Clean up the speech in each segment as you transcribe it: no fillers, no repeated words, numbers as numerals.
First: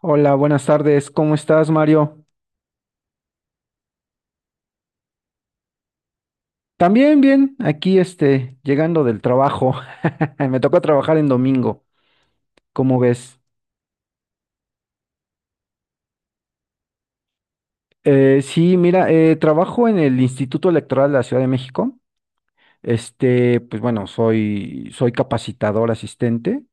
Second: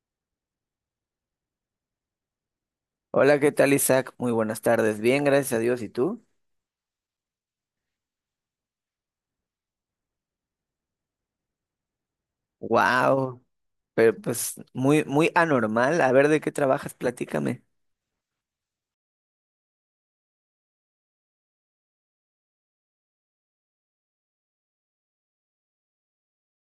Hola, buenas tardes. ¿Cómo estás, Mario? Hola, ¿qué tal, Isaac? Muy buenas tardes. Bien, gracias a Dios. ¿Y tú? También bien, aquí este, llegando del trabajo. Me tocó trabajar en domingo, ¿cómo ves? Wow, pero pues muy, muy anormal. A ver, ¿de qué trabajas? Platícame. Sí, mira, trabajo en el Instituto Electoral de la Ciudad de México. Este, pues bueno, soy capacitador asistente.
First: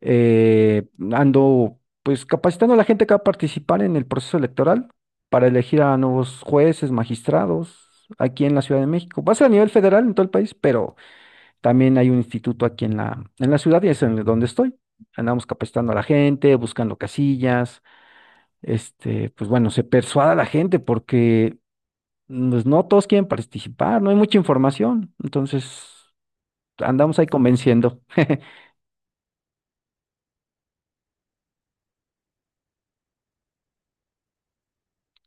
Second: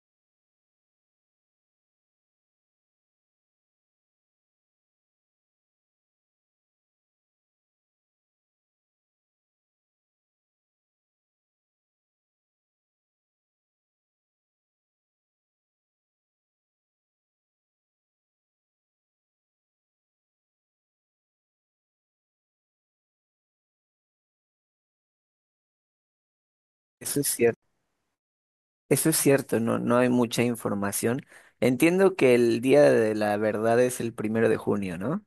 Ando pues capacitando a la gente que va a participar en el proceso electoral para elegir a nuevos jueces, magistrados, aquí en la Ciudad de México. Va a ser a nivel federal en todo el país, pero también hay un instituto aquí en la ciudad y es en donde estoy. Andamos capacitando a la gente, buscando casillas, este, pues bueno, se persuada a la gente porque pues, no todos quieren participar, no hay mucha información. Entonces, andamos Eso ahí es cierto. convenciendo. Eso es cierto, no, no hay mucha información. Entiendo que el Día de la Verdad es el primero de junio, ¿no?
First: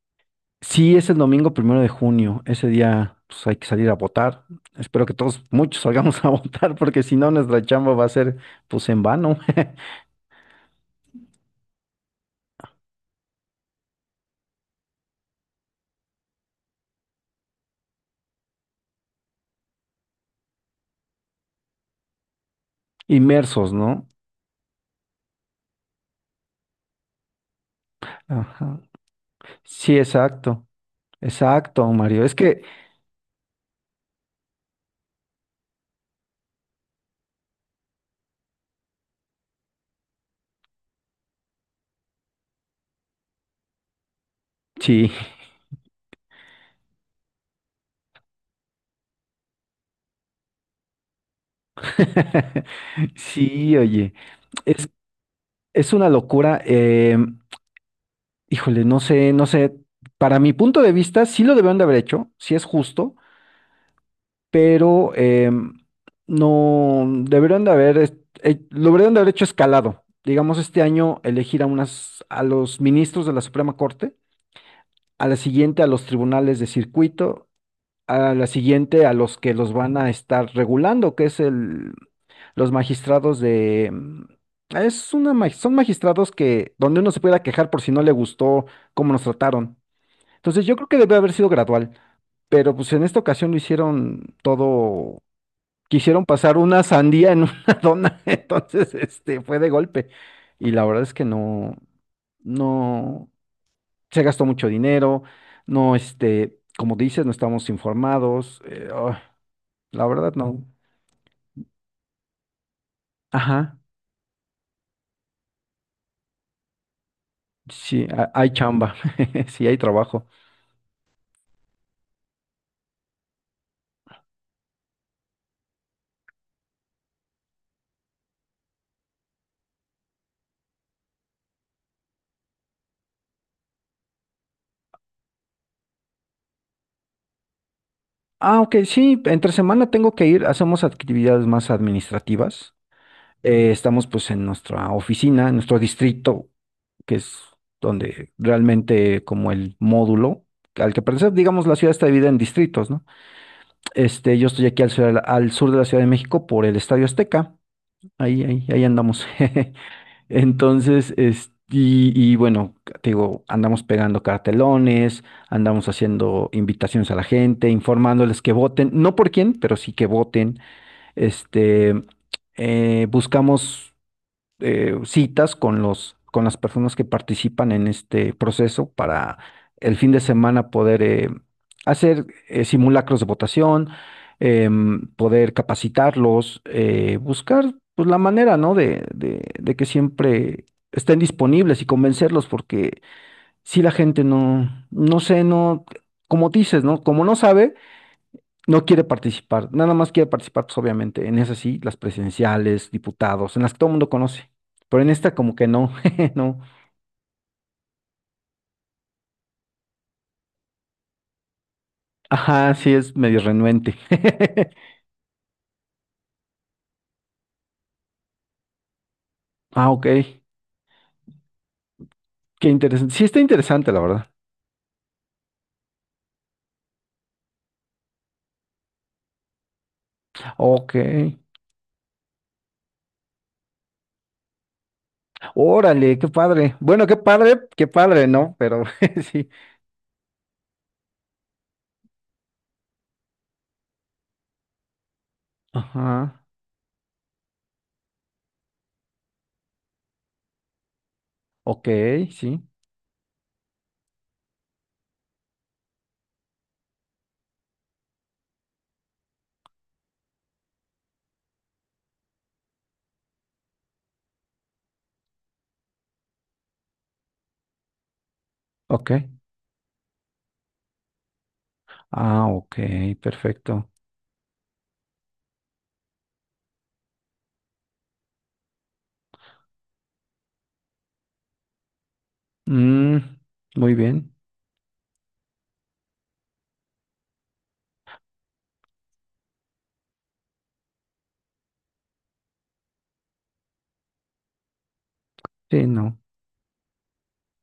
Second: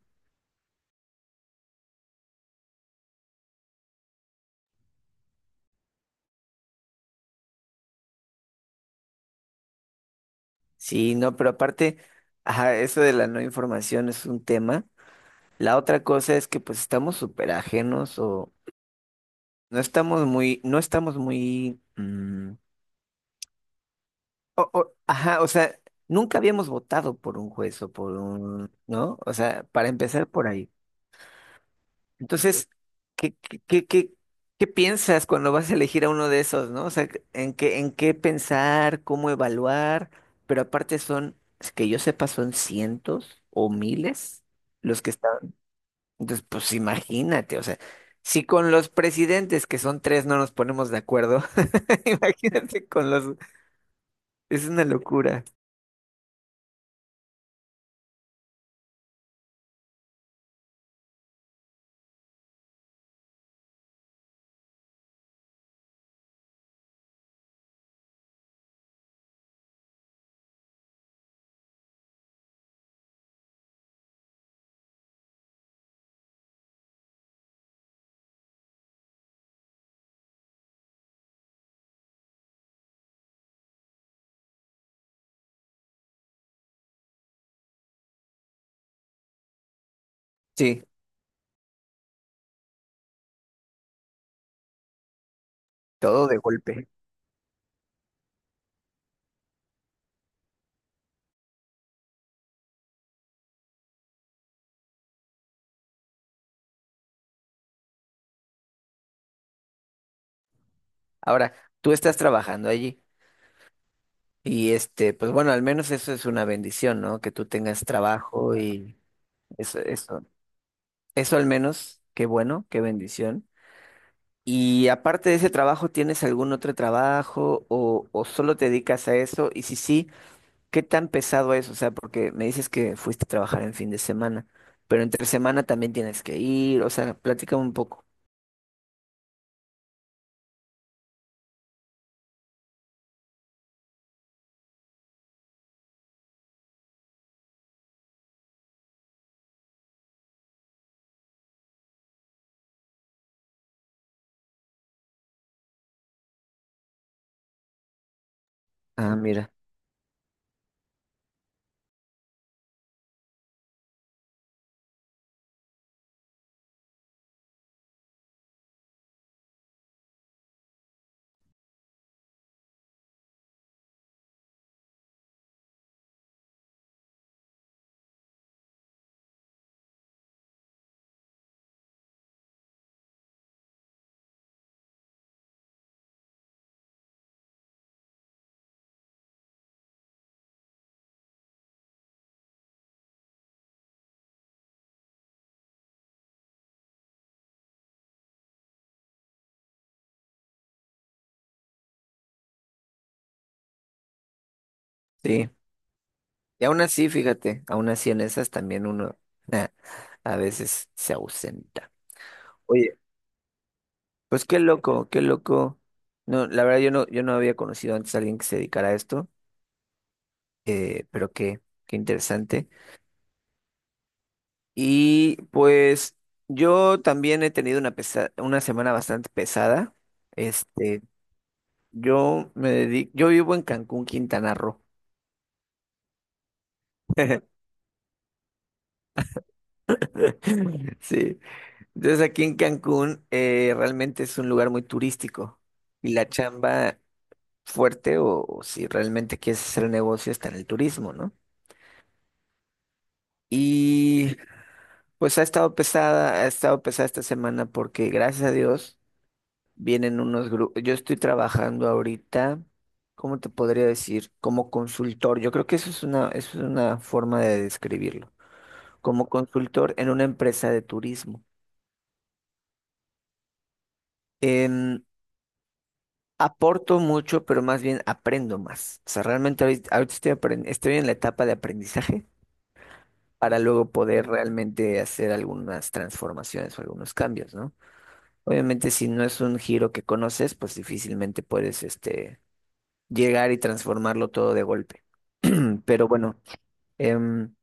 Sí, es el domingo 1 de junio. Ese día pues, hay que salir a votar. Espero que todos, muchos salgamos a votar, porque si no, nuestra chamba va a ser pues en vano, Sí, no, pero aparte, ajá, eso de la no información es un tema. La otra cosa es que pues estamos súper ajenos o no estamos muy, inmersos, ¿no? Ajá, o sea, nunca habíamos votado por un juez o por un, Ajá. ¿no? O sea, para Sí, empezar por exacto, ahí. exacto, Mario. Es que Entonces, ¿qué, qué, qué, qué, qué piensas cuando vas a elegir a uno de esos, ¿no? O sea, ¿en qué pensar, cómo evaluar? Pero aparte son, es que yo sepa, son cientos o miles los que sí, están. Entonces, pues imagínate, o sea, si con los presidentes, que son tres, no nos ponemos de acuerdo, imagínate con los, sí, oye, es una es, locura. es una locura. Híjole, no sé, no sé, para mi punto de vista sí lo debieron de haber hecho, sí es justo, pero no, deberían de haber, lo deberían de haber hecho escalado. Digamos, este año elegir a unas, a los ministros de la Suprema Corte, a la siguiente a los tribunales de circuito, a la siguiente a los que los van a estar regulando, que es el, los magistrados de, son magistrados que, donde uno se pueda quejar por si no le gustó cómo nos trataron. Entonces yo Sí, creo que debe haber sido gradual, pero pues en esta ocasión lo hicieron todo, quisieron todo de pasar una golpe. sandía en una dona, entonces este fue de golpe. Y la verdad es que no, no, se gastó mucho dinero, no, este, como dices, no estamos informados. Ah. La verdad no. Ahora, tú estás trabajando allí Ajá, y este, pues bueno, al menos eso es una bendición, ¿no? Que tú tengas sí, hay trabajo chamba, y sí hay eso, eso, trabajo. eso al menos, qué bueno, qué bendición. Y aparte de ese trabajo, ¿tienes algún otro trabajo o solo te dedicas a eso? Y si sí, ¿qué tan pesado es? O sea, porque me dices que fuiste a trabajar en fin de semana, pero entre semana también tienes que ir, o sea, platícame un poco. Ah, ok, sí, entre semana tengo que ir, hacemos actividades más administrativas. Estamos pues en nuestra oficina, en nuestro distrito, que es donde realmente como el módulo al que pertenece, digamos, la ciudad está dividida en distritos, ¿no? Este, yo estoy aquí al sur de la Ciudad de México por el Estadio Azteca. Ahí, ahí, ahí Ah, andamos. mira, Entonces, es, y bueno, te digo, andamos pegando cartelones, andamos haciendo invitaciones a la gente, informándoles que voten, no por quién, pero sí que voten. Este, buscamos citas con los, con las personas que participan en este proceso para el fin de semana poder hacer simulacros de votación, poder capacitarlos, buscar pues, la manera, ¿no?, de que siempre estén disponibles y convencerlos, porque si la gente no, no sé, no, como dices, ¿no? Como no sabe. No quiere participar, nada más quiere participar, pues obviamente, en esas sí, las presidenciales, diputados, en las que todo el mundo conoce. Pero en esta sí. como que no, no. Y aún así, fíjate, aún así en esas también uno a veces se ausenta. Ajá, sí Oye, es medio renuente. pues qué loco, qué loco. No, la verdad yo no había conocido antes a alguien que se dedicara a esto, Ah, ok. Pero qué Qué interesante. interesante. Sí está interesante, la verdad. Y pues yo también he tenido una semana bastante pesada. Ok. Este, yo me dedico, yo vivo en Cancún, Quintana Roo. Órale, qué padre. Bueno, qué padre, ¿no? Pero sí. Sí. Entonces aquí en Cancún realmente es un lugar muy turístico y la Ajá. chamba fuerte o si realmente quieres hacer negocio está en el turismo, ¿no? Ok, sí. Y pues ha estado pesada esta semana porque gracias a Dios vienen unos grupos. Yo estoy trabajando ahorita, ¿cómo te podría decir? Como consultor. Yo creo que eso es una forma de describirlo. Ok. Como consultor en una empresa de turismo. Ah, ok, perfecto. Em, Aporto mucho, pero más bien aprendo más. O sea, realmente ahorita, ahorita estoy en la etapa de aprendizaje Mm, para luego muy poder bien. realmente hacer algunas transformaciones o algunos cambios, ¿no? Obviamente, si no es un giro que conoces, pues difícilmente puedes, llegar y transformarlo todo de golpe. Sí, Pero no. bueno, em,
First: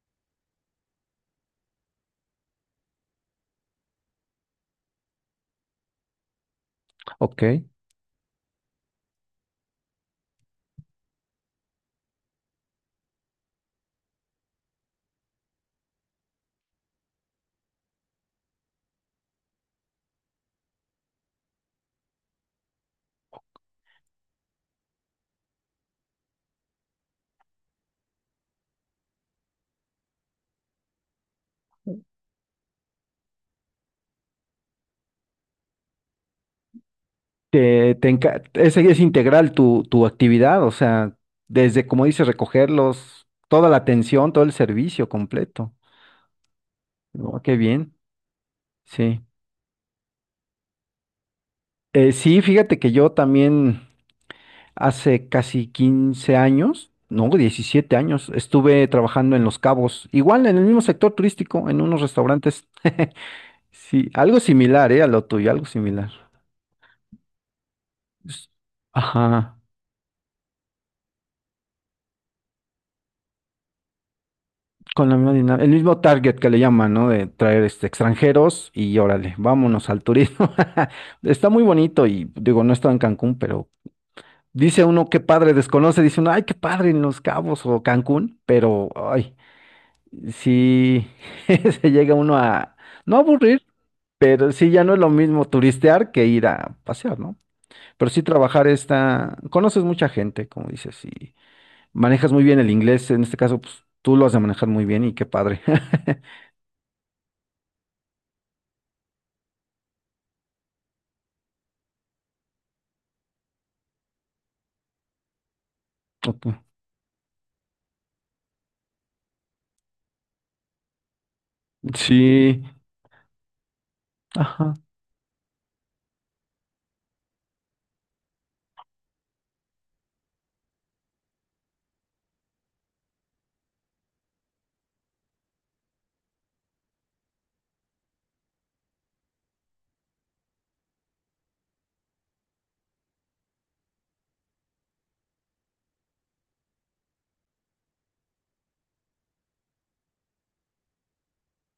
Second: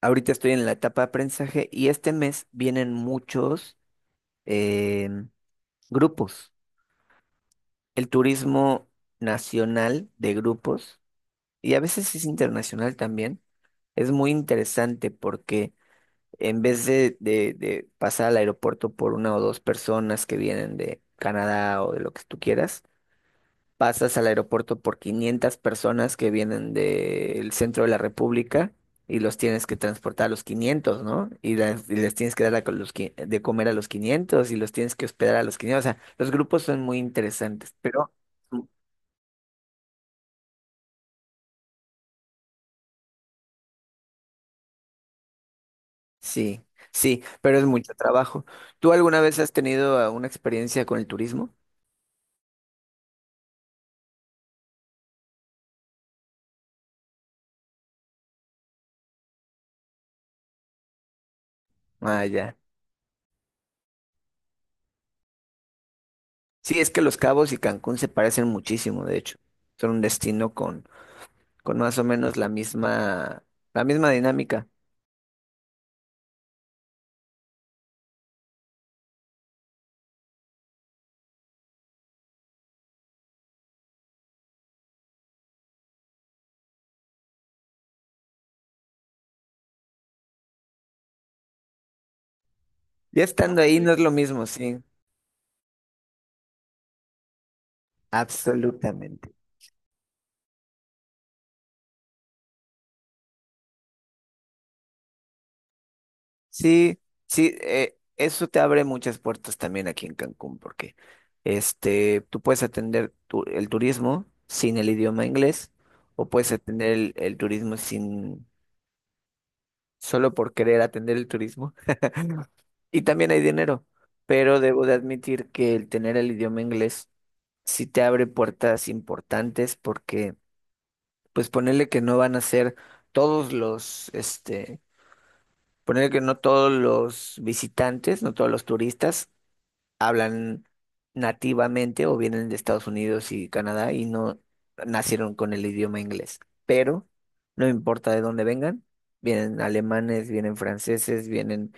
ahorita estoy en la etapa de aprendizaje y este mes vienen muchos em, grupos. Ok. El turismo nacional de grupos. Y a veces es internacional también. Es muy interesante porque en vez de, de pasar al aeropuerto por una o dos personas que vienen de Canadá o de lo que tú quieras, pasas al aeropuerto por 500 personas que vienen del centro de la República y los tienes que transportar a los 500, ¿no? Y, y les tienes que dar a los, de comer a los 500 y los tienes que hospedar a los 500. O sea, los grupos son muy interesantes, Te pero... es integral tu actividad, o sea, desde, como dices, recogerlos, toda la atención, todo el servicio completo. Sí, sí, Oh, qué pero es mucho bien, trabajo. ¿Tú sí. alguna vez has tenido una experiencia con el turismo? Sí, fíjate que yo también hace casi 15 años, no, 17 años, estuve trabajando en Los Cabos, igual en el mismo sector turístico, en unos Ah, ya. restaurantes. Sí, algo similar, a lo tuyo, algo similar. Sí, es que Los Cabos y Cancún se parecen Es- muchísimo, de hecho. Ajá. Son un destino con más o menos la misma dinámica. Con la misma dinámica, el mismo target que le llaman, ¿no? De traer este, extranjeros y órale, vámonos al turismo. Está muy bonito y digo, no he estado en Cancún, pero dice uno qué padre desconoce, dice uno, ay, qué padre en Los Cabos o Cancún, pero ay, sí se llega uno a no Ya. Ah, estando aburrir, ahí sí, no es lo mismo, pero sí sí. ya no es lo mismo turistear que ir a pasear, ¿no? Pero sí trabajar Absolutamente. está, conoces mucha gente, como dices, y manejas muy bien el inglés, en este caso, pues tú lo has de manejar muy bien y qué padre. Sí, sí, eso te abre muchas puertas también aquí en Cancún, porque este, tú puedes atender el turismo sin el idioma inglés o Ok. puedes atender el turismo sin solo por querer atender el turismo. Sí, Y también hay dinero, pero ajá, debo de admitir que el tener el idioma inglés sí te abre puertas importantes porque, pues ponerle que no van a ser todos los, ponerle que no todos los visitantes, no todos los turistas hablan nativamente o vienen de Estados Unidos y Canadá y no nacieron con el idioma inglés, pero no importa de dónde vengan, vienen alemanes, vienen franceses, vienen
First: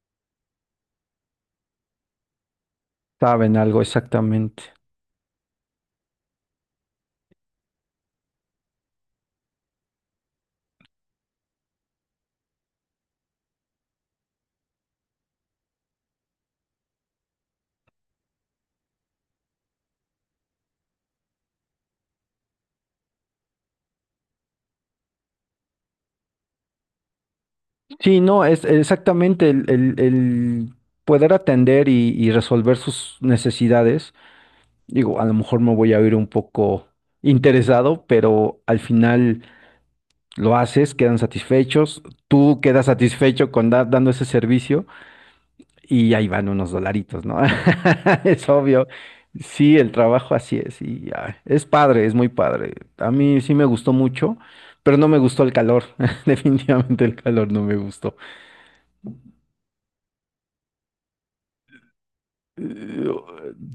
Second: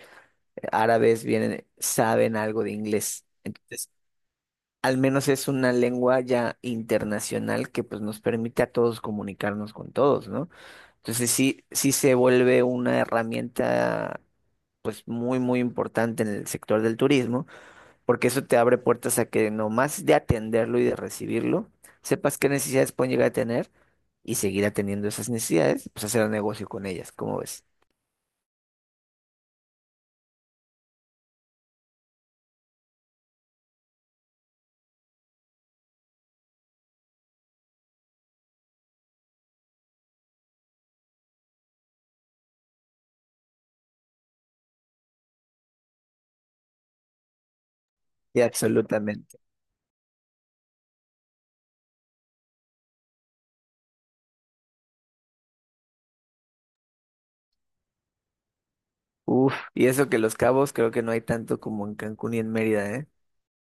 árabes saben algo de inglés. saben algo, Entonces, exactamente. al menos es una lengua ya internacional que pues nos permite a todos comunicarnos con todos, ¿no? Entonces sí, sí se vuelve una herramienta pues muy, muy importante en el sector del turismo, porque eso te abre puertas a que nomás de atenderlo y de recibirlo, sepas qué necesidades pueden llegar a tener y seguir atendiendo esas necesidades, pues hacer un negocio con ellas, ¿cómo ves? Sí, no, es exactamente el, el poder atender y resolver sus necesidades. Digo, a lo mejor me voy a oír un poco interesado, pero al final lo haces, quedan satisfechos, tú quedas satisfecho con dando ese servicio. Y ahí van unos dolaritos, ¿no? Sí, Es obvio. absolutamente. Sí, el trabajo así es y ah, es padre, es muy padre. A mí sí me gustó mucho, pero no me gustó el calor. Definitivamente el calor no me gustó. Uf, y eso que Los Cabos creo que no hay tanto como en Cancún y en Mérida, ¿eh? Eh,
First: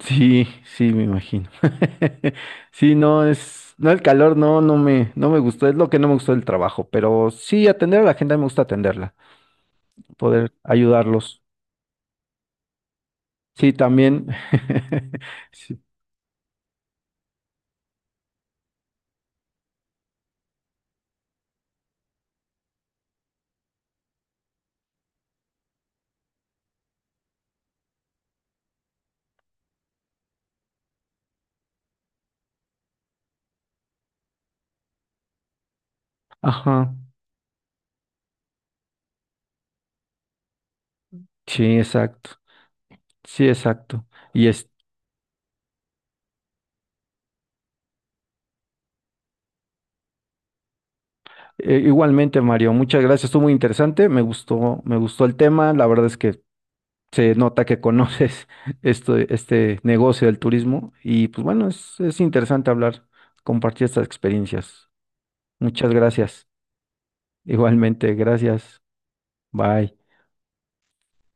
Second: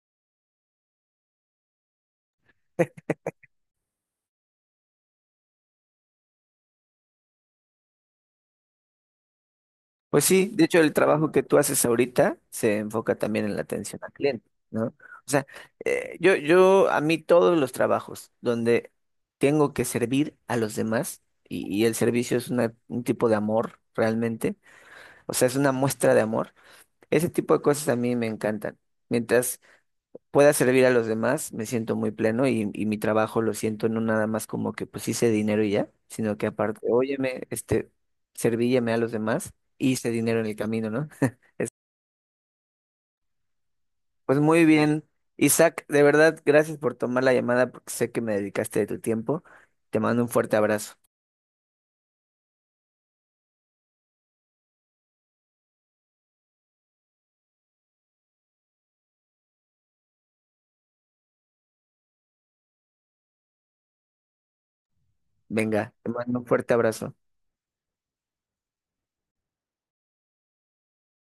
Sí, sí, me imagino. Sí, no es, no el calor, no, no me, no me gustó. Es lo que no me gustó del trabajo, pero sí atender a la gente me gusta atenderla, Pues sí, poder de hecho el trabajo ayudarlos. que tú haces ahorita se enfoca también en la Sí, atención al también. cliente, ¿no? O sea, Sí, a mí todos los trabajos donde tengo que servir a los demás y el servicio es un tipo de amor realmente, o sea, es una muestra de amor, ese tipo de cosas a mí me encantan. Mientras pueda servir a los demás, me siento muy pleno y mi trabajo lo siento no nada más como que pues hice dinero y ya, sino que aparte, ajá. óyeme, este, servílleme a los demás, hice dinero en el camino, ¿no? Sí, exacto. Sí, exacto. Pues Y muy es bien, Isaac, de verdad, gracias por tomar la llamada porque sé que me dedicaste de tu tiempo. Te mando un fuerte abrazo. Igualmente, Mario, muchas gracias. Estuvo muy interesante. Me gustó el tema. La verdad es que se nota que conoces esto, este negocio del turismo. Y pues bueno, es interesante hablar, compartir estas experiencias. Muchas Venga, te mando un gracias. fuerte abrazo. Igualmente, gracias. Bye.